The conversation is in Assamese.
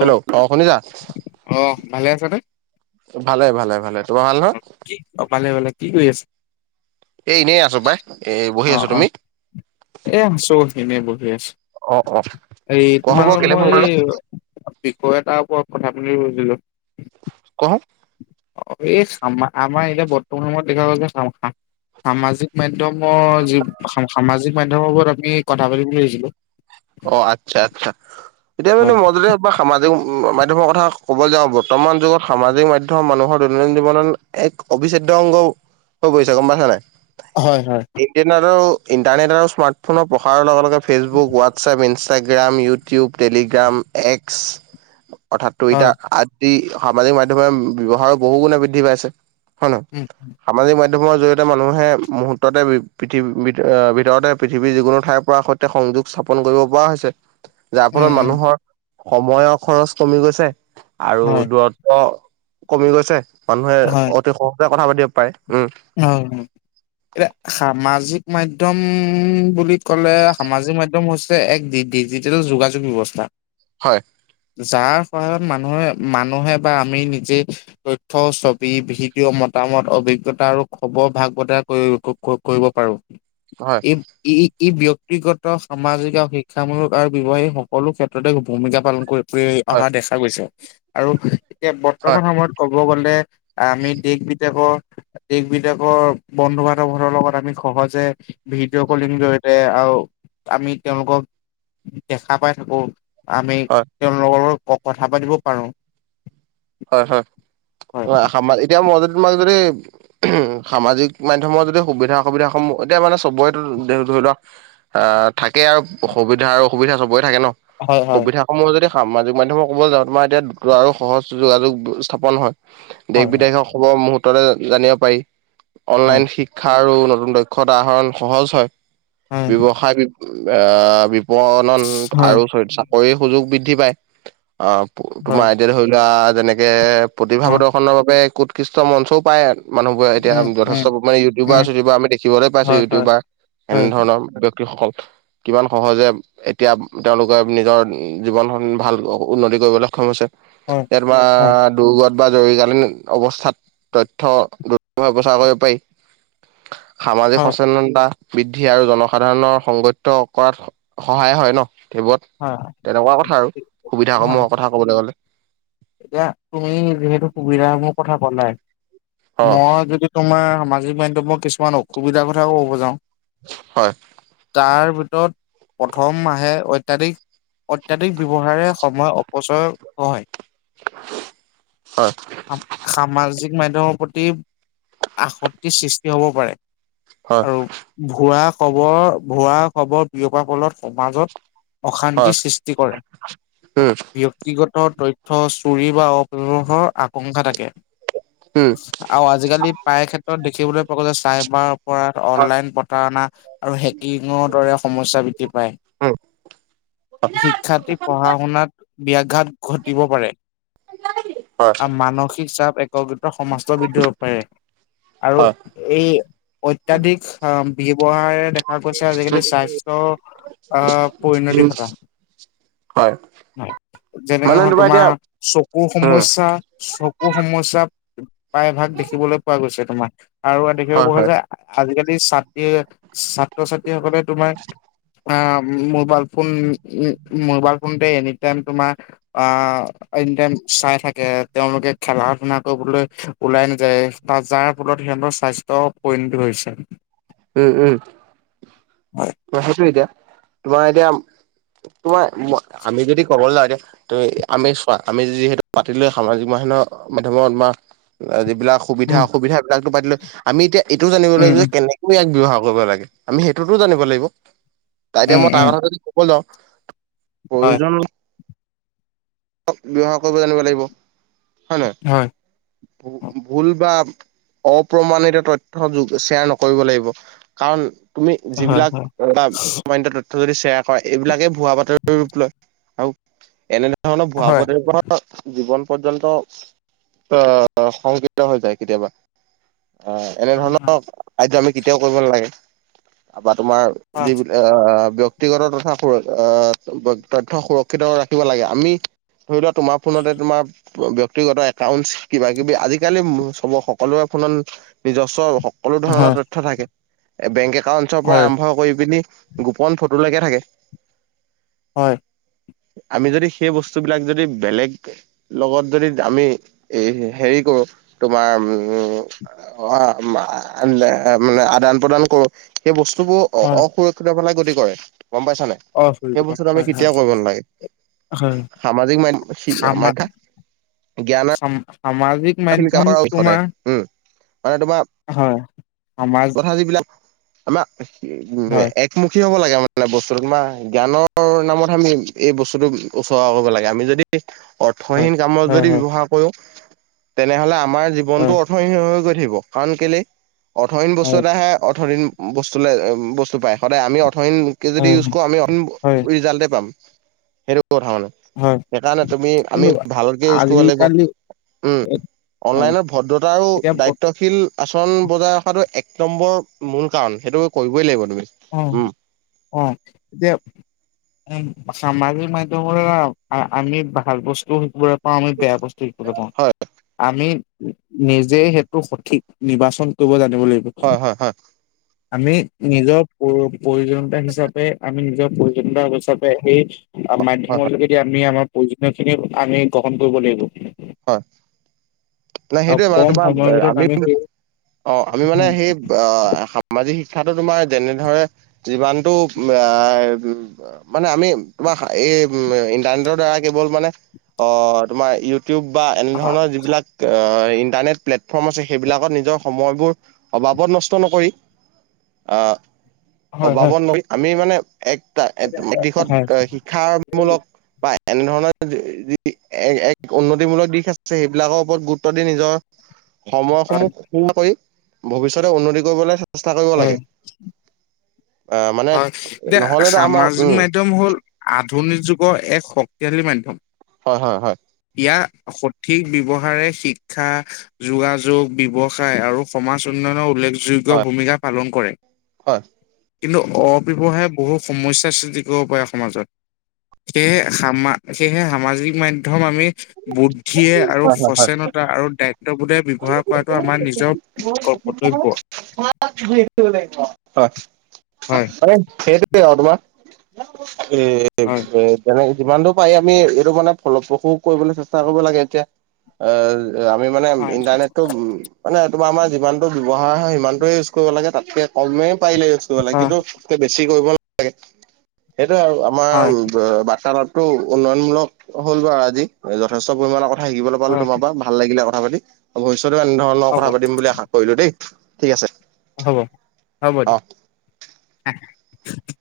হেল্ল' অহ, শুনিছা? অ ভালে আছানে? ভালে-ভালে-ভালে। তোমাৰ ভাল নহয়? অহ, ভালে-ভালে। কি কৰি আছা? এই এনেই আছোঁ পাই এই বহি অ আছোঁ। অ তুমি? এ আছোঁ এনেই বহি আছোঁ। অ অ হেৰি কোৱাচোন বাৰু তোমালৈ কেলে ফোন মই কৰিলা? বিষয় এটাৰ ওপৰত কথা পাতি ভাবিছিলোঁ। কওঁচোন। অহ, এ সামা, আমাৰ এতিয়া বৰ্তমান সময়ত দেখা গ'ল যে সামা-সা-সামাজিক মাধ্যমৰ যি সামাজিক মাধ্যমৰ ওপৰত আমি কথা পাতি বুলি ভাবিছিলোঁ। অহ, আচ্ছা, আচ্ছা। এতিয়া মানে হয় মই যদি বা সামাজিক মাধ্মৰ কথা ক'ব যাওঁ। বৰ্তমান যুগত সামাজিক মাধ্যমৰ মানুহৰ দৈনন্দিন জীৱন এক অবিচ্ছেদ্য অংগ হৈ পৰিছে, গম পাইছানে নাই? হয়, হয়। আৰু ইণ্টাৰনেট আৰু স্মাৰ্টফোনৰ প্ৰসাৰৰ লগে-লগে Facebook, what WhatsApp, Instagram, YouTube, Telegram, X, অৰ্থাৎ হয় টুইটা সামাজিক মাধ্যমে ব্যৱহাৰো বহু গুণে বৃদ্ধি পাইছে হয়নে নহয়। উম', হম'। সামাজিক মাধ্যমৰ জৰিয়তে মানুহে মুহূৰ্ততে পৃথিৱী ভিতৰতে পৃথিৱীৰ যিকোনো ঠাইৰ পৰা সংযোগ চা স্থাপন কৰিব পৰা হৈছে যাৰ ফলত উম উম মানুহৰ সময়ৰ খৰচ কমি গৈছে। আৰু হয় দূৰত্ব কমি গৈছে, মানুহে অতি সহজে কথা পাতিব পাৰে উম। অ, এতিয়া সামাজিক মাধ্যম বুলি কলে সামাজিক মাধ্যম হৈছে এক ডি-ডিজিটেল যোগাযোগ ব্যৱস্থা। হয়। যাৰ সহায়ত মানুহে-মানুহে বা আমি নিজেই, তথ্য ছবি ভিডিঅ' মতামত অভি গটা আৰু খবৰ ভাগ বতৰা কৰিব পাৰো। হয় এই ই-ই ব্যক্তিগত সামাজিক আৰু শিক্ষামূলক আৰু ব্যৱসায় সকলো ক্ষেত্ৰতে ভূমিকা পালন কৰিব। হয় অহা দেখা গৈছে আৰু এতিয়া হয় বৰ্তমান সময়ত ক'ব গ'লে আমি দেশ-বিদেশত, দেশ বিদেশৰ বন্ধু-বান্ধৱৰ লগত আমি সহজে ভিডিঅ' কলিং জৰিয়তে আৰু আমি তেওঁলোকক দেখা পাই থাকো। আমি তেওঁলোকৰ লগত কথা পাতিব পাৰো। হয়-হয় হয়। এতিয়া মই যদি তোমাক যদি সামাজিক মাধ্যমৰ যদি সুবিধা অসুবিধাসমূহ এতিয়া মানে চবৰে ধৰি লোৱা, অ, থাকে আৰু সুবিধা আৰু অসুবিধা চবৰে থাকে ন। হয় হয় সুবিধা সমূহ যদি সামাজিক মাধ্যমত ক'বলে যাওঁ তোমাৰ এতিয়া দ্ৰুত আৰু সহজ যোগাযোগ স্থাপন হয়। দেশ হয় হয় বিদেশৰ খব মুহূৰ্ততে জানিব পাৰি। অনলাইন শিক্ষা আৰু নতুন দক্ষ খদা আহৰণ সহজ হয়, হয় ব্যৱসায় অ, পন্ন হয় আৰু চাকৰিৰ সুযোগ বৃদ্ধি পাই। আহ, হয় তোমাৰ এতিয়া ধৰি এ যেনেকে প্ৰতিভা হয় প্ৰদৰ্শনৰ বাবে কুৎকৃষ্ট মঞ্চও পায়। মানুহবোৰ এয়া অ উম উম যথেষ্ট মানে ইউটিবাৰ উম চিউটিউাৰ আমি দেখিবলে পাইছো হয় হয় ইউটিউবাৰ। হয় এনেধৰণৰ ব্যক্তিসকল কিমান সহজে, এতিয়া তেওঁলোকে নিজৰ জীৱনখন ভাল উন্নতি কৰিবলে সক্ষম হৈছে। হয় এম হয় [unintelligible] দুৰ্গত বা জৰুৰীকালীন অৱস্থাত তথ্য দুৰভাৱে প্ৰচাৰ কৰিব পাৰি। [inaudible] সামাজিক সচেতনা, বৃদ্ধি আৰু জনসাধাৰণৰ সংগত কৰাত সহায় হয় ন সেইবোৰত। হয় তেনেকুৱা কথা আৰু সুবিধা হয় সমূহৰ কথা কবলে গ'লে। এতিয়া তুমি যিহেতু সুবিধা মোৰ কথা পলাই অ মই যদি তোমাৰ সামাজিক মাধ্যমৰ কিছুমান অসুবিধাৰ কথাও ক'ব যাওঁ। হয়। তাৰ ভিতৰত প্ৰথম আহে অত্যাধিক অত্যাধিক ব্যৱহাৰে সময় অপচয় হয়। হয়। সামাজিক মাধ্যমৰ প্ৰতি আসত্তিৰ সৃষ্টি হব পাৰে। হয় আৰু ভুৱা খবৰ ভুৱা খবৰ বিয়পাৰ ফলত সমাজত, অশান্তি হয় সৃষ্টি কৰে। উম ব্যক্তিগত তথ্য চুৰি বা অপহৰ আকাংক্ষা থাকে। উম, আৰু আজিকালি প্ৰায় ক্ষেত্ৰত দেখিবলে পোৱা গৈছে যে চাইবাৰ কৰা, হয় অনলাইন প্ৰতাৰণা আৰু হেকিঙৰ দৰে সমস্যা বৃদ্ধি পায়। উম শিক্ষাৰ্থী পঢ়া শুনাত ব্যয়াঘাত ঘট তিব পাৰে হয় আৰু মানসিক চাপ একত্ৰিত সমাস্ত বৃদ্ধি হব পাৰে। আৰু হয় এই অত্যাধিক আহ, ব্যয়ৱহাৰে দেখা গৈছে আজিকালি স্বাস্থ্য, আহ, পৰিণতি উম ঘটা। হয় যেনেকে মানে তোমাৰ এতিয়া চকুৰ উম সমস্যা, চকু সমস্য প্ৰায় ভাগ দেখিবলে পোৱা গৈছে তোমাৰ আৰু দেখিব হয় পোৱা হয় যায়। আজিকালি ছাত্ৰী, ছাত্ৰ-ছাত্ৰীসকলে তোমাৰ অ', মোবাইল ফোন উম মোবাইল ফোনতে এনি টাইম তোমাৰ অ', এনি টাইম চাই থাকে তেওঁলোকে খেলা ধূলা কৰিবলৈ ওলাই নাযায়। তাত যাৰ ফলত সিহঁতৰ স্বাস্থ্য [unintelligible] হৈছে। উম, উম হয় সেইটো এতিয়া, তোমাৰ এতিয়া তোমাৰ আমি যদি ক'ব লাগে আমি চোৱা আমি যিহেতু পাতি লৈ সামাজিক মাধ্যম মাধ্যমত বা যিবিলাক সুবিধা উম অসুবিধাবিলাকতো পাতিলো। আমি এতিয়া এইটো জানিব উম লাগে উম যে কেনে ইয়াক ব্যৱহাৰ কৰিব লাগে আমি সেইটোতো জানিব লাগিব। তাৰ এতিয়া উম মই তাৰ উম কথা যদি ক'ব যাওঁ হয় প্ৰয়োজন ব্যৱহাৰ কৰিব জানিব লাগিব। হয় নে? হয় ভুল বা অপ্ৰমাণিত তথ্য যোন শ্বেয়াৰ নক কৰিব লাগিব। কাৰণ তুমি হয় যিবিলাক হয় [unintelligible] যদি শ্বেয়াৰ কৰা এইবিলাকে ভুৱা বাতৰি ৰূপ লয় আৰু এনে ধৰণৰ ভুৱা হয় বাতৰি পৰা জীৱন পৰ্যন্ত অহ সংকিত হৈ যায় কেতিয়াবা। অ', এনে ধৰণৰ হয় কাৰ্য্য আমি কেতিয়াও কৰিব নালাগে বা তোমাৰ হয় যিবিলাক আহ ব্যক্তিগত তথা আহ তথ্য সুৰক্ষিত ৰাখিব লাগে। আমি ধৰি লোৱা তোমাৰ ফোনতে তোমাৰ ব্যক্তিগত একাউন্টছ কিবা কিবি আজিকালি চব সকলোৰে ফোনত নিজস্ব সকলো ধৰণৰ তথ্য থাকে। এ বেংক একাউণ্টছৰ পৰা হয় আৰম্ভ কৰি পিনি গোপন ফটোলৈকে থাকে। হয়। আমি যদি সেই বস্তুবিলাক যদি বেলেগ লগত যদি আমি এ হেৰি কৰো তোমাৰ উম [inaudible] এ মানে আদান প্ৰদান কৰো সেই বস্তুবোৰ হয় অসুৰক্ষিত ফালে গতি কৰে গম পাইছানে? অ চৰি সেই বস্তুটো আমি হয় কেতিয়াও কৰিব নালাগে। হয় সামাজিক সামা মা-সি-মাধ্যা সামাজিক মাধ্যম সদায় তোমাৰ উম, মানে তোমাৰ হয়, সমাজ [unintelligible] আমাৰ হয় [unintelligible] মুুখী হ'ব লাগে মানে বস্তুটো তোমাৰ জ্ঞানৰ নামত আমি এই বস্তুটো উচ্চৰ্গা কৰিব লাগে। আমি যদি হয় অৰ্থহীন কামত হয় যদি হয় ব্যৱহাৰ কৰো। তেনেহ'লে আমাৰ জীৱনটো হয় অৰ্থহীন হৈ হৈ গৈ থাকিব। কাৰণ কেলে অৰ্থহীন বস্তু হয় এটায়েহে অৰ্থহীন বস্তু লে বস্তু পায় সদায় আমি অৰ্থহীন কে যদি হয় ইউজ কৰো আমি হয় [unintelligible] ৰিজাল্টে পাম সেইটো কথা মানে। হয় সেইকাৰণে তুমি কিন্তু আমি ভালকে ইউজ কৰিব লাগিব। আজিকালি উম [inaudible] অনলাইনত ভদ্ৰতা এতিয়া বত দায়িত্বশীল আচৰণ বজাই ৰখাটো এক নম্বৰ মূল কাৰণ সেইটো কৰিবই লাগিব তুমি। অ', উম অ', এতিয়া উম, সামাজিক মাধ্যমৰ দ্বাৰা আমি ভাল বস্তুবোৰত পাওঁ আমি বেয়া বস্তু শিকিবলৈ পাওঁ। হয় আমি নিজে সেইটো সঠিক নিৰ্বাচন কৰিব জানিব লাগিব। হয়, হয়, হয়। আমি নিজৰ প্ৰয়ো-প্ৰয়োজনীয়তা হিচাপে আমি নিজৰ প্ৰয়ো জনীয়তা হিচাপে সেই হয় মাধ্যমৰ হয় যোগেদি আমি আমাৰ প্ৰয়োজনীয়খিনি আমি গ্ৰহণ কৰিব লাগিব। হয়। নাই আৰু সেইটোয়ে মানে কম তোমাৰ সময়ৰ ভিতৰত আমি সেই অ' আমি মানে হয় সেই অ' সামাজি শিক্ষাটো তোমাৰ যেনে ধৰে যিমানটো আ মানে আমি তোমাৰ এই ইণ্টাৰনেটৰ দ্বাৰা কেৱল মানে অ তোমাৰ ইউ টিউব বা এনেধৰণৰ যিবিলাক ইন্টাৰনেট প্লেটফৰ্ম আছে সেইবিলাকত নিজৰ সময়বোৰ অবাবত নষ্ট নকৰি অ হয় হয় অবাবত ন আমি মানে একটা দিশত হয় শি শিক্ষামূলক বা এনেধৰণৰ যি এক উন্নতিমূলক দিশ আছে সেইবিলাকৰ ওপৰত গুৰুত্ব দি নিজৰ হয় সময়সমূহ কৰি ভৱিষ্যতে উন্নতি কৰিবলৈ চেষ্টা কৰিব লাগে। আ আমা হয় এতিয়া সামাজিক মাধ্যম হ'ল আধুনিক যুগৰ এক শক্তিশালী মাধ্যম। হয় হয় হয়। ইয়াৰ সঠিক ব্যৱহাৰে শিক্ষা, যোগাযোগ, ব্যৱসায় আৰু সমাজ উন্নয়নৰ উল্লেখযোগ্য হয় ভূমিকা পালন কৰে। হয়। কিন্তু অপব্যৱহাৰে বহু সমস্যাৰ সৃষ্টি কৰিব পাৰে সমাজত। সেয়েহে সামা সেয়েহে সামাজিক মাধ্যম ধ্যম আমি বুদ্ধিয়ে আৰু হয় হয় হয় সচেনতা আৰু দায়িত্ব বোধে ব্যৱহাৰ কৰাটো আমাৰ নিজৰ কৰ্তব্য। হয় [unintelligible] সেইটোৱে হয় [unintelligible] তেনেকে যিমানটো পাৰি আমি এইটো মানে ফলপ্ৰসু কৰিবলে চেষ্টা কৰিব লাগে এতিয়া আ আমি মানে হয় ইণ্টাৰনেটটো উম মানে তোমাৰ আমাৰ যিমানটো ব্যৱহাৰ হয় সিমানটোৱে ইউজ কৰিব লাগে তাতকে কমেই পাৰিলে ইউজ কৰিব লাগে। কিন্তু তাতকে বেছি কৰিব নালাগে সেইটোয়ে আৰু আমাৰ হয় বাৰ্তালাপটো টো উন্নয়নমূলক হ'ল বাৰু আজি যথেষ্ট পৰিমাণৰ কথা শিকিবলে পালো হয় তোমাৰ পৰা ভাল লাগিলে কথা পাতি ভৱিষ্যতেও এনেধৰণৰ হ'ব কথা পাতিম বুলি আশা কৰিলো দেই ঠিক আছে। হ'ব হ'ব অ। দিয়া।